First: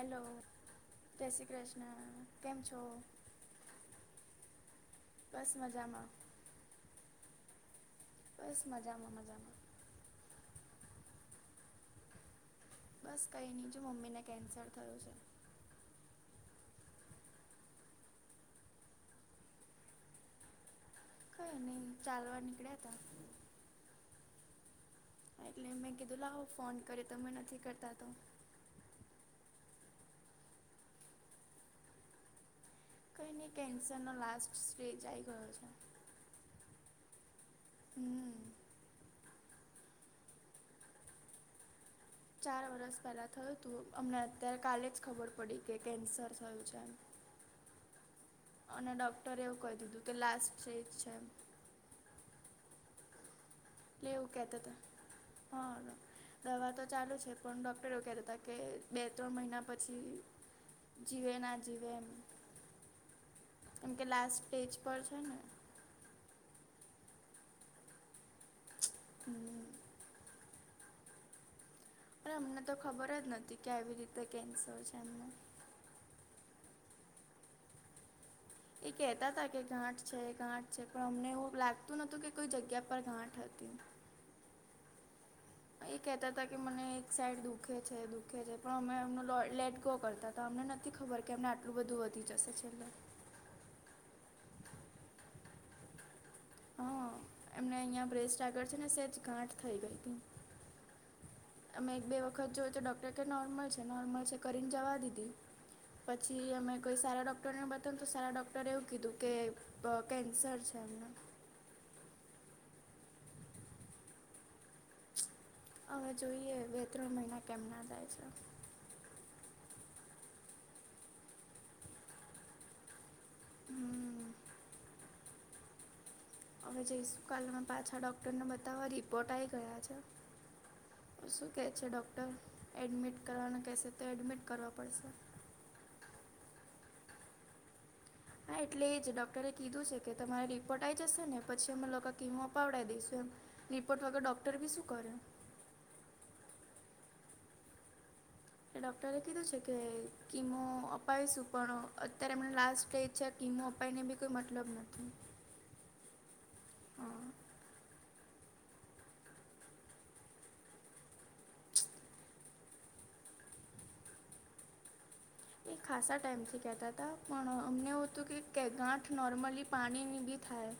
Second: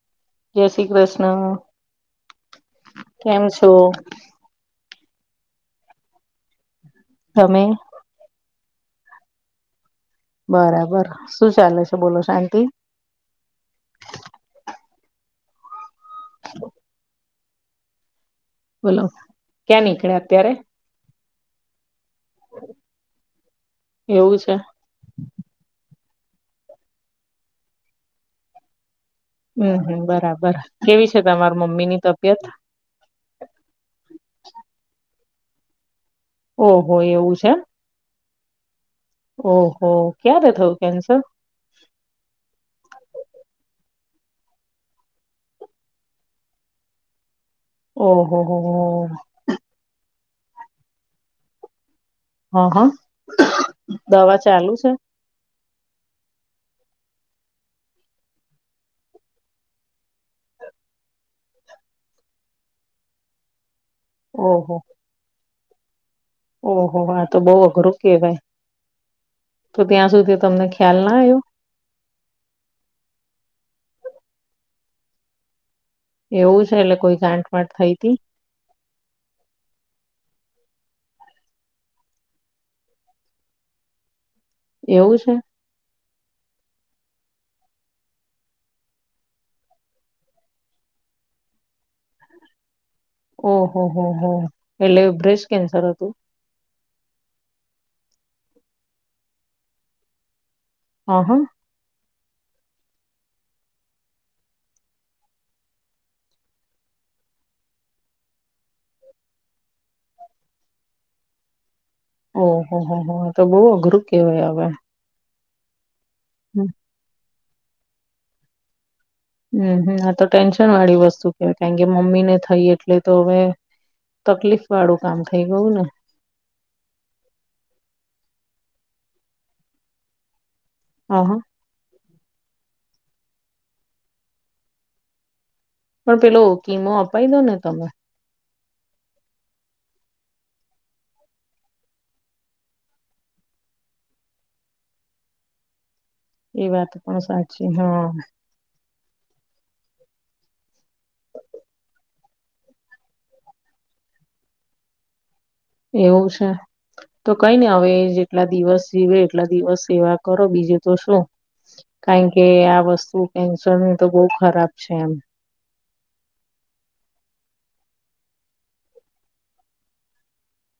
એલો. જય શ્રી જય કૃષ્ણ શી કૃષ્ના. કેમ છો? કેમ છો બસ, મજામાં. તમે? બસ, મજામાં મજામાં. બરાબર. શું ચાલે છે, બોલો શાંતિ? બસ કઈ નહી જો મમ્મીને કેન્સર થયું છે. હેલો! બોલો, ક્યાં નીકળયા અત્યારે? કઈ નહી ચાલવા નીકળ્યાતા. એવું છે? એટલે મેં કીધું લાવ ફોન કર્યો તમે નથી કરતા તો અમ હમ બરાબર. કેવી છે તમાર મમ્મીની તબિયત? કઈની કેન્સરનો લાસ્ટ સ્ટેજ આઈ ગયો છે. ઓહો એવું છે એમ? હમ્મ. ઓહો ક્યારે થયું કેન્સર? ચાર વરસ પહેલા થયું તું અમને અત્યારે કાલે જ ખબર પડી કે કેન્સર થયું છે એમ. ઓહોહો. અને ડોક્ટરે એવું કહી દીધું કે લાસ્ટ સ્ટેજ છે એમ. અહ હ અ કે એવું કહેતાતા. [unintelligible] દવા તો ચાલુ છે પણ ડોક્ટર એવું કહેતાતા કે બે-ત્રણ મહિના પછી જીવે ના જીવે એમ. કેમ કે લાસ્ટ સ્ટેજ પર છે ને. ઓહોહો આ તો બહુ અઘરું કહેવાય. હમ્મ. તો ત્યાં સુધી તમને ખ્યાલ ના આયો? પણ અમને તો ખબર જ નથી કે આવી રીતે કેન્સર છે એમને. એવું છે એટલે કોઈ ગાંઠ વાંઠ થઈતી? એ કેતાતા કે ગાંઠ છે ગાંઠ છે પણ અમને એવું લાગતું નતું કે કોઈ જગ્યા પર ગાંઠ હતી. એવું છે? એ કેતાતા કે મને એક સાઈડ દુખે છે, દુખે છે પણ અમે એમનો લો લેટ ગો કરતાતા તો અમને નથી ખબર કે અમને આટલું બધું વધી જશે છેલ્લે. ઓહ હો હો હો એટલે બ્રેસ્ટ કેન્સર હતું? હઅ એમને અહિયાં બ્રેસ્ટ આગળ છે ને સહેજ ગાંઠ થઈ ગઈતી. અ હ અમે એક બે વખત જોય તો ડોક્ટર ક નોર્મલ છે. નોર્મલ છે કરીને જવા દીધી. પછી અમે કોઈ સારા ડૉક્ટરને બતાવયુ ન તો સારા ડૉક્ટરે એવું કીધું કે અ કેન્સર છે એમને. ઓહ હો હો હો આ તો બહુ અઘરું કેવાય હવે. હવે જોઈએ હમ બે-ત્રણ મહિના કેમ ના જાય છ. હમ્મ, હમ્મ, આ તો ટેન્શનવાળી વસ્તુ કેહવાય કારણ કે મમ્મીને થઈ એટલે એ તો હવે હમ તકલીફવાળું કામ થઈ ગયુંન. હવે જઈશું કાલેમાં પાછા ડોક્ટરને બતાવવા રિપોર્ટ આવી ગયા છે. હા હા શું કહે છે ડૉક્ટર. એડમિટ કરવાના કહેશે તો એડમિટ કરવા પડશે. પણ પેલો કિમો અપાઈ દો ને તમે. હા એટલે એ જ ડોક્ટરે કીધું છે કે તમારે રિપોર્ટ આવી જશે ને પછી અમે લોકો કીમો અપાવડાઈ દઈશું એમ. રિપોર્ટ વગર ડૉક્ટર બી શું કરે? એ વાત પણ સાચી. હ અ. એટલે ડોક્ટરે કીધું છે કે કિમો અપાવીશું પણ અત્યારે એમને લાસ્ટ સ્ટેજ છે કીમો અપાઈને બી કોઈ મતલબ નથી. એવું છે. હા તો કઈ ને હવે જેટલા દિવસ જીવે એટલા દિવસ સેવા કરો બીજે તો શું. કાયકે આ વસ્તુ કેન્સરની તો બવ ખરાબ છે એમ. એ ખાસા ટાઈમથી કેહેતા હતા પણ અમને એવું હતું કે ગાંઠ નોર્મલી પાણીની બી થાય.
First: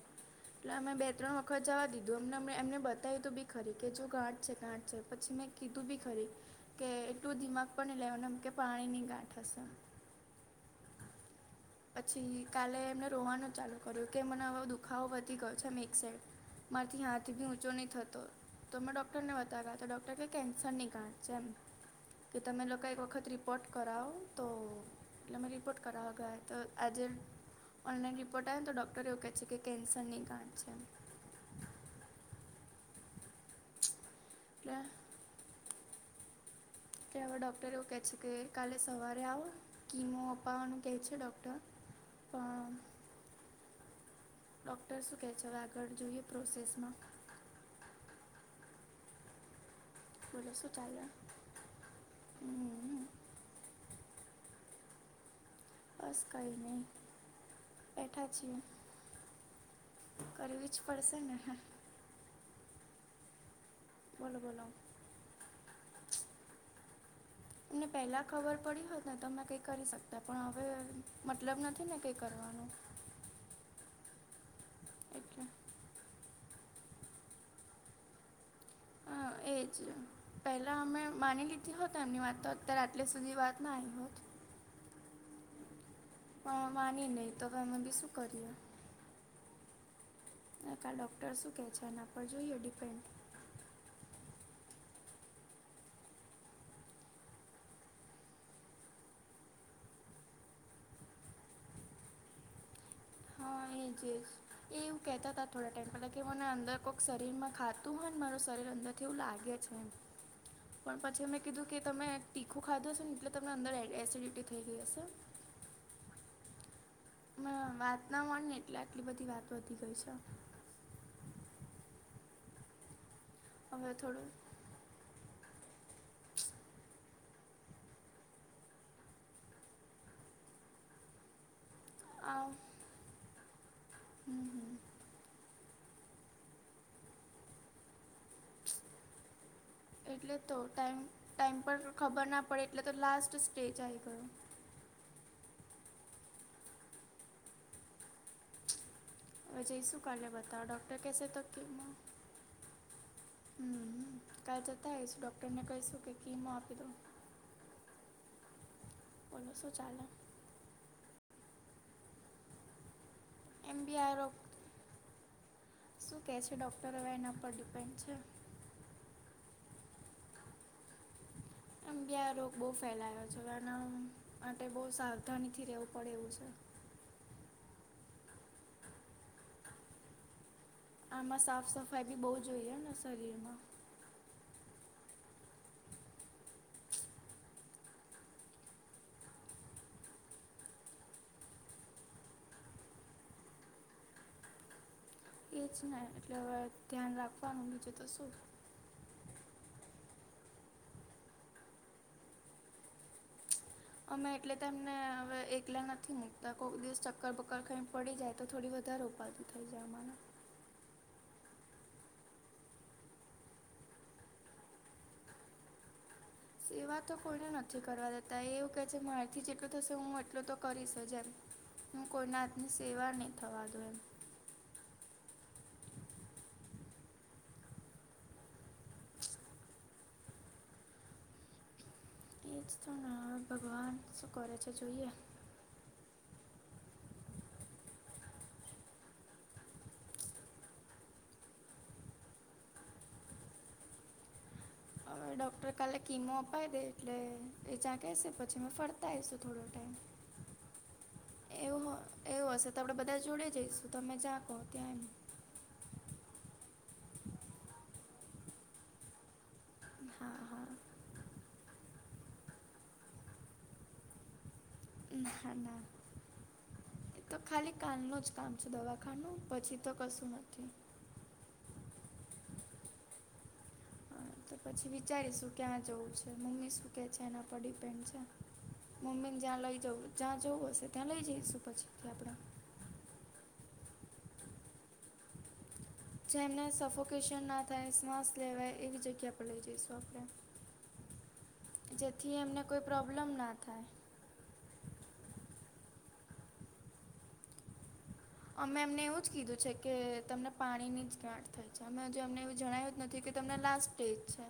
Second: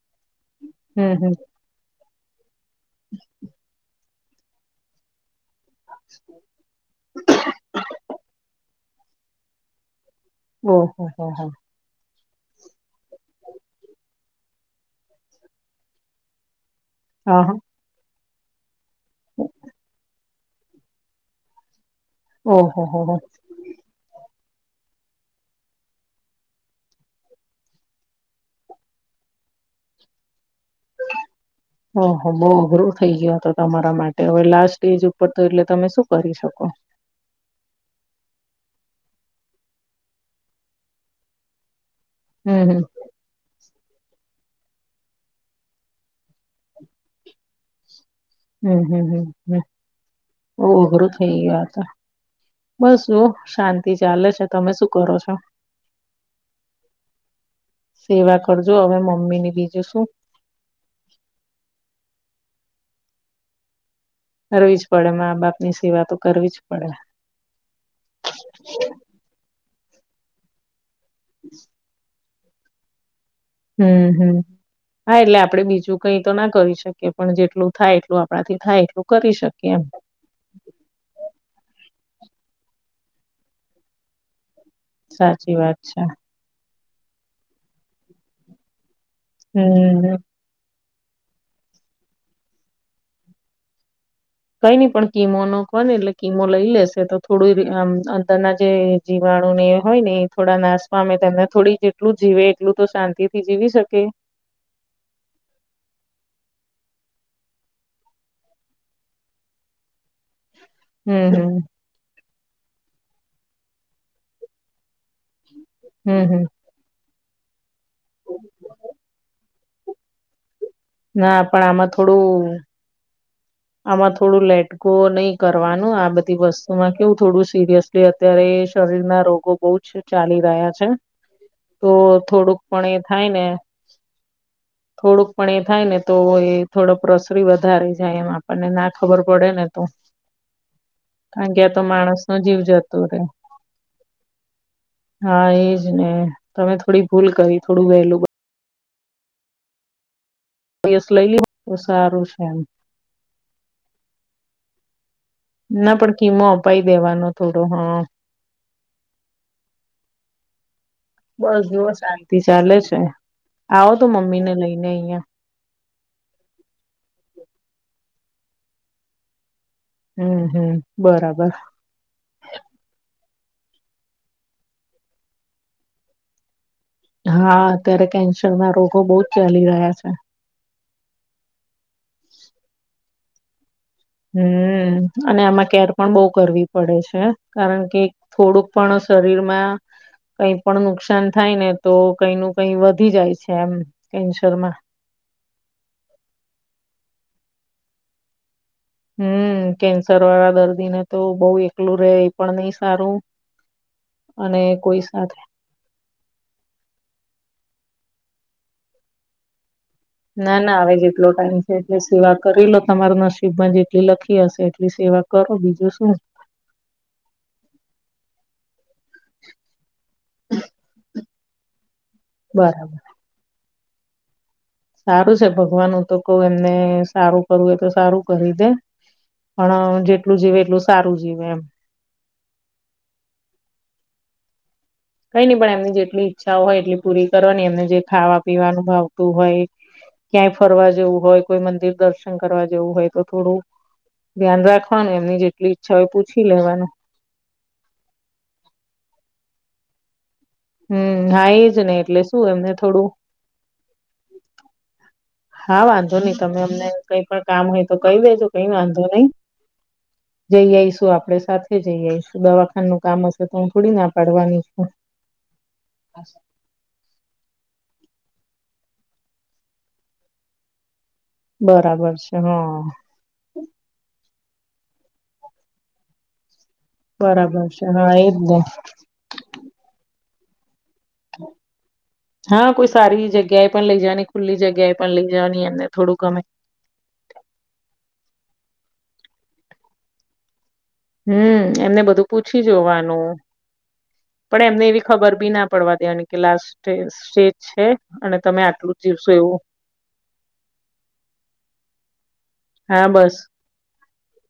એટલા અમે બે હમ હમ ત્રણ વખત જવા દીધું અમને એમને બતાય્યું તું બી ખરી કેજો ગાંઠ છે ગાંઠ છે પછી મેં કીધું બી ખરી કે એટલું દિમાગ પણ ની લેવાનું એમ કે પાણીની ગાંઠ હશે. ઓ હો હો હા. પછી કાલે એમને રોવાનું ચાલુ કર્યું કે મને હવે દુખાવો વધી ગયો છે એમ એક સાઈડ. મારીથી હાથ હા બી હા ઊંચો નહીં થતો તો મેં ડૉક્ટરને બતાવ્યા તો ડૉક્ટર કે કેન્સર ની ગાંઠ છે એમ કે તમે ઓહો લોકો હો એક હો વખત રી પોર્ટ કરાઓ તો એટલે અમે રિપોર્ટ કરાવા ગયા. તો આજે ઓનલાઈન રિપોર્ટ આયો ને તો ડૉક્ટર એવું કે છે કે કેન્સરની ગાંઠ છે એમ. હ હ બઉ અઘરું થઇ ગયુ આતો તમારા માટે હવે લાસ્ટ એટલે સ્ટેજ ઉ તો તો એટલે તમે શું કરી શકો? કે અવે ડૉક્ટર એવું કે છે કે કાલે સવારે આવો કિમો અપાવાનું કહે છે ડૉક્ટર હમ, પણ હમ. ડૉક્ટર શું કહે છે હવે આગળ જોઈએ પ્રોસેસમાં. હમ્મ હમ્મ હમ્મ હમ્મ. બોલો શું બોહ ચાલે અઘરું થઈ ગયુ આ તો. બસ હમ જુઓ શાં તિ ચાલે છે તમે શું કરો છો? બસ કંઈ નહીં બેઠા સેવા છીએ કરજો હવે મમ્મી ની બીજું શું. કરવી જ પડશે ને. બોલો બોલો કરવી જ પડે માં બાપ ની સેવા તો કરવી જ પડે. ને પહેલા ખબર પડી હોત ને તો અમે કઈ કરી શકતે પણ હવે મતલબ નથી ને કઈ કરવાનું. હમ્મ હમ્મ હા એટલે આપડે બીજું કઈ તો ના કરી શકીએ, પણ જેટલું થાય એટલું આપણાથી થાય એટલું હા કરી એજ. શકીએ એમ. પહેલા અમે માની લીધી હોત એમની વાત તો અત્યારે આટલી સુધી વાત ના આઈ હોત. સાચી વાત છે. પણ માની નહી તો હવે અમે બી શું કરીએ. હમ્મ હમ્મ. ને કાલ ડોક્ટર શું કહે છે એના પર જોઈએ ડિપેન્ડ કઈ નઈ પણ કીમો નો કો ને એટલે કિમો લઈ લેશે તો થોડું આમ અંદરના જે જીવાણું એ હોય ને એ થોડા નાશ પામે તને થોડી જીવે એટલું તો શાંતિ થી હા જીવી એ જ શકે. એ જ એવું કહેતા હતા થોડા ટાઈમ પહેલાં કે મને અંદર કોઈક શરીરમાં ખાતું હોય ને મારું શરીર અંદરથી એવું લાગે છે એમ. [inaudible] [unintelligible] પણ પછી હમ મે હમ કીધું કે તમે તીખું ખાધું હશે ને એટલે તમને અંદર એ-એસિડિટી થઈ ગઈ હશે. હમ્મ હમ્મ. હમણાં વાતના માની ને એટલે આટલી બધી વાતો ગઈ છે. ના પણ આમાં થોડું આમાં થોડું લેટ ગો નહી કરવાનું આ બધી વસ્તુમાં કેવું થોડું સિરિયસલી અત્યારે શરીરના રોગો બહુજ ચાલી રહ્યા છે. [inaudible] [unintelligible] તો આ થોડુંક પણ એ થાય ને, હમ હમ થોડુંક પણ એ થાય ને, તો એ થોડો પ્રસરી વધારે જાય એમાં, અને ના ખબર પડે ને તો, એટલે તો. ટાઈમ કારણ ટાઈમ કે આ પર તો ખબર માણસ નો ના જીવ પડે એટલે તો જતો રે લાસ્ટ સ્ટેજ આઈ ગયો. હા એજ ને. તમે થોડી ભૂલ કરી થોડું વહેલું, અવે જઈશું કાલે બતાવા, ડૉક્ટર યસ કેસે લઈ લીધું તો સારું છે એમ [unintelligible] હમ હમ કાલ જતા આઈશું ડોક ના પણ કીમો અપાઈ દેવાનો થોડો, હં. ઓલું શું ચાલે? બસ જુઓ શાંતિ ચાલે છે, એમ આવો બી તો આ રોગ મમ્મીને લઈને અહિયાં. શું કહે છે, ડૉક્ટર હવે એના પર ડિપેન્ડ છે. હમ્મ હમ્મ‌ બરાબર. એમ બી આ રોગ બહુ ફેલાયો છે, આના માટે બહુ સાવધાનીથી રહેવું પડે એવું છે. હા અત્યારે કેન્સરના રોગો બહુ જ ચાલી રહ્યા છે. આમાં સાફ સફાઈ બી બહુ જોઈએને શરીરમાં. હમ્મ અને આમાં કેર પણ બહુ કરવી પડે છે. કારણ કે થોડુંક પણ શરીરમાં, કંઈ પણ નુકસાન થાય ને, તો કંઈ ન કંઈ વધી જાય છે એમ કેન્સરમાં. એ જ ને. એટલે હવે ધ્યાન રાખવાનું બીજુ તો શું? હમ કેન્સરવાળા દર્દીને તો બહુ એકલું રહેે એ પણ નહી સારું. અમે એટલે અને તો એમને કોઈ હવે સાથે એક લા નથી મૂકતા. કોઈક દિવસ ચક્કર બક્કર ખઈન પડી જાય તો થોડી વધારે ઉપાદી થઈ જાય અમને. ના ના હવે જેટલો ટાઈમ છે, એટલી સેવા કરી લો. તમાર નસીબમાં જેટલી લખી હશે એટલી સેવા, કરો બીજું શું. સેવા તો કોઈને નથી કરવા દેતા. એ એવું કહે છે મારીથી જેટલું થશે હું એટલું તો કરીશ જે એમ. હું કોઈના હાથની બરાબર સેવા નહીં થવા દવ એમ. સારું છે ભગવાન. હું તો કઉ એમને સારું કરવું એય તો સારું કરી દે. પણ જેટલું જીવે એટલું સારું જીવે એમ. એ જ તો ના હવે ભગવાન શું કરે છે જોઈએ. કંઈ નહી પણ એમની જેટલી ઈચ્છાઓ હોય એટલી પૂરી કરવાની. એમને જે ખાવા પીવાનું ભાવતું હોય ક્યાંય ફરવા જવું હોય, કોઈ મંદિર દર્શન કરવા જવું હોય, તો થોડું ધ્યાન રાખવાનું. હવે એમની ડૉક્ટર જેટલી ઈચ્છા કાલે હોય કીમો પૂછી અપાઈ દે લેવાનું એટલે એ જ્યાં કહેશે પછી અમેં ફરતા આઈશું થોડો ટાઈમ. હમ હા એજ ને એવું એટલે શું એવું હશે એમને તો આપણેે થોડું બધા જોડે જઈશું તમે જ્યાં કહો ત્યાં એમ. હા વાંધો નઈ. તમે અમને કંઈ પણ કામ હોય તો કઈ દેજો. કંઈ વાંધો નહીં. એમ હા હા જઈ આઈશું આપણે સાથે. જઈ આવીશું, દવાખાનું કામ હશે તો હું થોડી ના પાડવાની છું. ના ના. એ તો ખાલી કાલનુ જ કામ છે દવાખાનું. પછી તો કશું નથી બરાબર છે હમ્મ. હા તો પછી વિચારીશું ક્યાં જવું છે. મમ્મી શું કે છે એના પર બરાબર ડિપેન્ડ હા છે. એજ ને મમ્મીને જ્યાં લઈ જ્યાં જવું હશે ત્યાં લઈ જઈશું, પછી થી આપણે. હા કોઈ સારી જગ્યાએ પણ લઈ જવાની ખુલ્લી જગ્યાએ પણ લઈ જવાની એમને થોડું ગમે જેમને સફોકેશન ના થાય શ્વાસ લેવાય એવી જગ્યા પર લઈ જઈશું આપણે હમ એમને બધું જેથી એમને પૂછી કોઈ પ્રોબ્લેમ જોવાનું ના થાય પણ એમને એવી ખબર બી ના પડવા દેવાની કે લાસ્ટ સ્ટેજ છે. અને તમે અમે આટલું એમને એવું જ જીવશો કીધું છે, કે તમને પાણીની જ ગાંઠ થાય છે, અમે હજુ એમને એવું જણાવ્યું જ હા નથી કે બસ તમને લાસ્ટ સ્ટેજ છે.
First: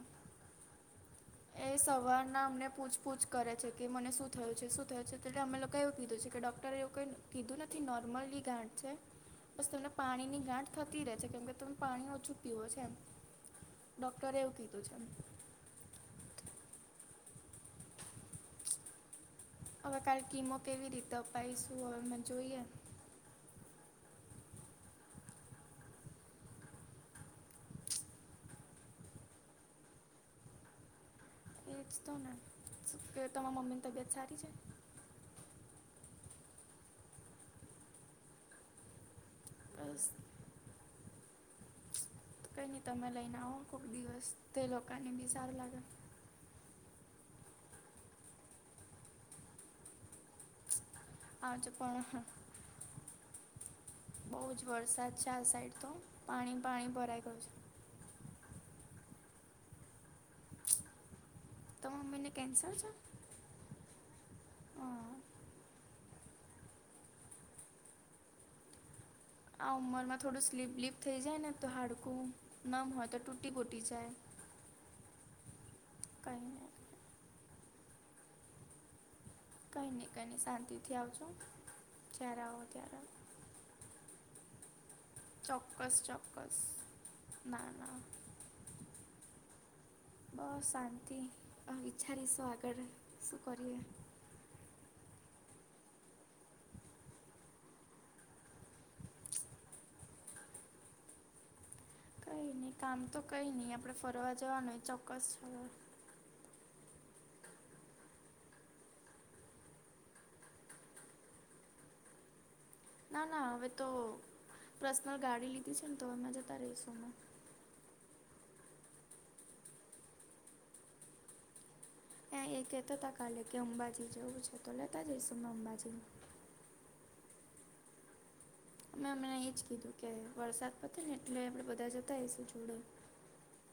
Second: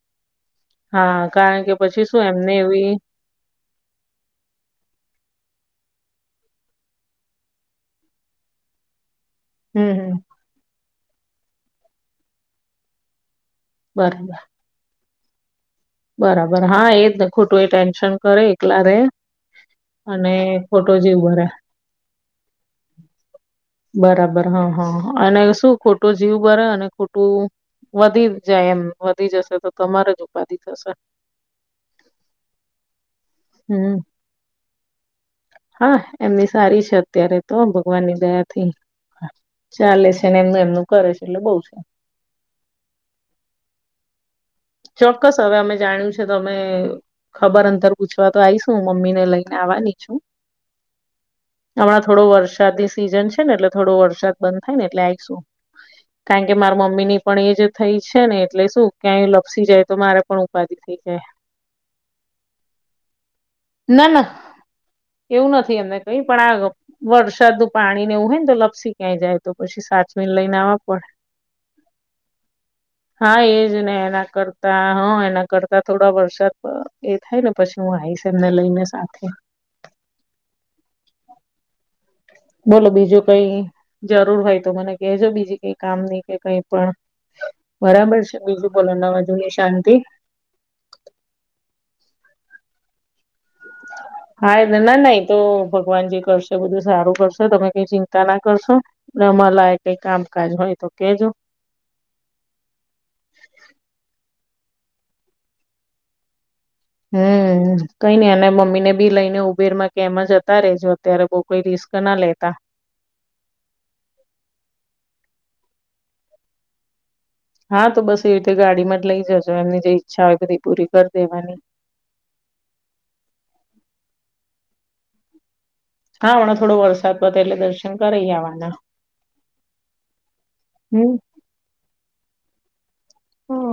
હા. કારણ એ કે પછી શું સવારના એમને અમને એવી પૂછ પૂછ કરે છે, કે મને શું થયું છે, શું થયું છે, એટલે અમે લોકો એવું છે, કે ડોક્ટરે એવું કઈ કીધું ન થી નોર્મલી ગાંઠ છે. બસ હમ તમને હમ પાણીની ગાંઠ થતી રહે છે, કેમ કે તમે પાણી ઓછું પીવો છે, એમ ડૉક્ટરે બરાબર એવું કીધું છે. બરાબર હા એજ ખોટું એ ટેન્શન કરે એકલા રે હવે કાલે અને કિમો કેવી ખોટો રીતે જીવ ભરે અપાઈશું હવે અમે જોઈએ. બરાબર હ હ અને શું ખોટો જીવ કરે અને ખોટું વધી જાય એમ વધી જશે તો તમારે જ ઉપાધિ થશે. એજ તો ને શુ કે તમારી મમ્મીની હમ તબિયત સારી છે. હા એમની સારી છે, અત્યારે તો ભગવાનની દયા થી બસ ચાલે છે, ને એમનું એમનું કરે છે, એટલે બહું છે. તો કંઈની તમે લઈને આવો કોઈક દિવસ તે લોકાને બી સારું લાગે છો તમે ખબર અંતર પૂછવા તો આવીશું મમ્મી ને લઈને આવાની છું [inaudible] હમણાં થોડો પણ વરસાદની સિઝન છે, ને એટલે થોડો વરસાદ બહુ જ બંધ થાય ને એટલે વરસાદ છે આઈશું આ સાઈડ તો કારણ કે પાણી મારા પાણી મમ્મીની ભરાઈ ગયું પણ છે એ જ થઈ છે, ને એટલે શું ક્યાંય લપસી જાય તો મારે પણ ઉપાધિ થઈ જાય. ત મમ્મીને કેન્સર છે? ના ના હા એવુ નથી એને કઈ પણ આ વરસાદનું પાણી નેવું હોય ને તો લપસી ક્યાં જાય તો આ પછી ઉંમરમાં સાચવીને થોડું લઈને સ્લીપ આવવા બ્લીપ પડે થઈ જાય ને તો હાડકું નર્મ હોય તો હા તૂટી એજ બુટી ને જાય. એના કરતા હ એના કરતા થોડા વરસાદ કંઈ નહીં એ થાય ને પછી હું આવીશ એમને લઈને સાથે કઈ ની કઈ ની શાંતીથી આવજો જ્યારે આવો બોલો ત્યારે બીજુ કઈ જરૂર હોય તો મને કેજો બીજી કંઈ ચોક્કસ કામની કે ચોક્કસ કઈ પણ ના ના બરાબર છે, બીજું બોલો [unintelligible] જોઈએ શાંતિ અ શાંતિ અ વિચારીશું આગળ શું કરીએ હાય નનાને એતો ભગવાન જે કરશે બધું સારું કરશે તમે કંઈ ચિં તાના કરશો અમારે લઈ કઈ કામકાજ હોયતો કેજો કઈ નહીં કામ તો કંઈ ની આપણે ફરવા જવાનુ એ ચોક્કસ હું કઈ ની અને મમ્મીને ભી લઈને ઊબેરમાં કે એમ જતા રેજો અત્યારે બો કોઈ રિસ્કના લેતા નાના હવે તો પર્સનલ ગાડી લીધી છે, ન તો અમે જતા રહીશું અમે હા તો બસ એવી રીતે ગાડીમાં જ લઈ જજો એમની જે ઈચ્છા હોય બધી પૂરી કરી દેવાની એયા એ કહેતા હતા કાલે કે અંબાજી જવું છે, તો લેતા જઈશું મેં અંબાજી હા હમણાં થોડો વરસાદ પતે એટલે દર્શન કરી આવાના મેં એમને એજ કીધું કે વરસાદ હમ પતેને એટલે આપણે બધા જતા હઈશું જોડે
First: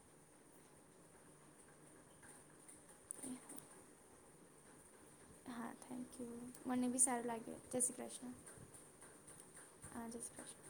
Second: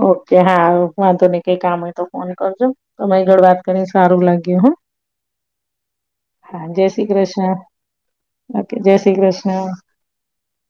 ઓકે હા વાંધો નહીં કંઈ કામ હોયતો ફોન કરજો. તમારી જોડ વાત કરીની સારું લાગ્યું હો. [unintelligible] [inaudible] હા થેન્કયુ મને ભી શ્રી સારું લાગે કૃષ્ણ જયશ્રીકૃષ્ણ. ઓકે જય શ્રી કૃષ્ણ હા જય શ્રી કૃષ્ણ.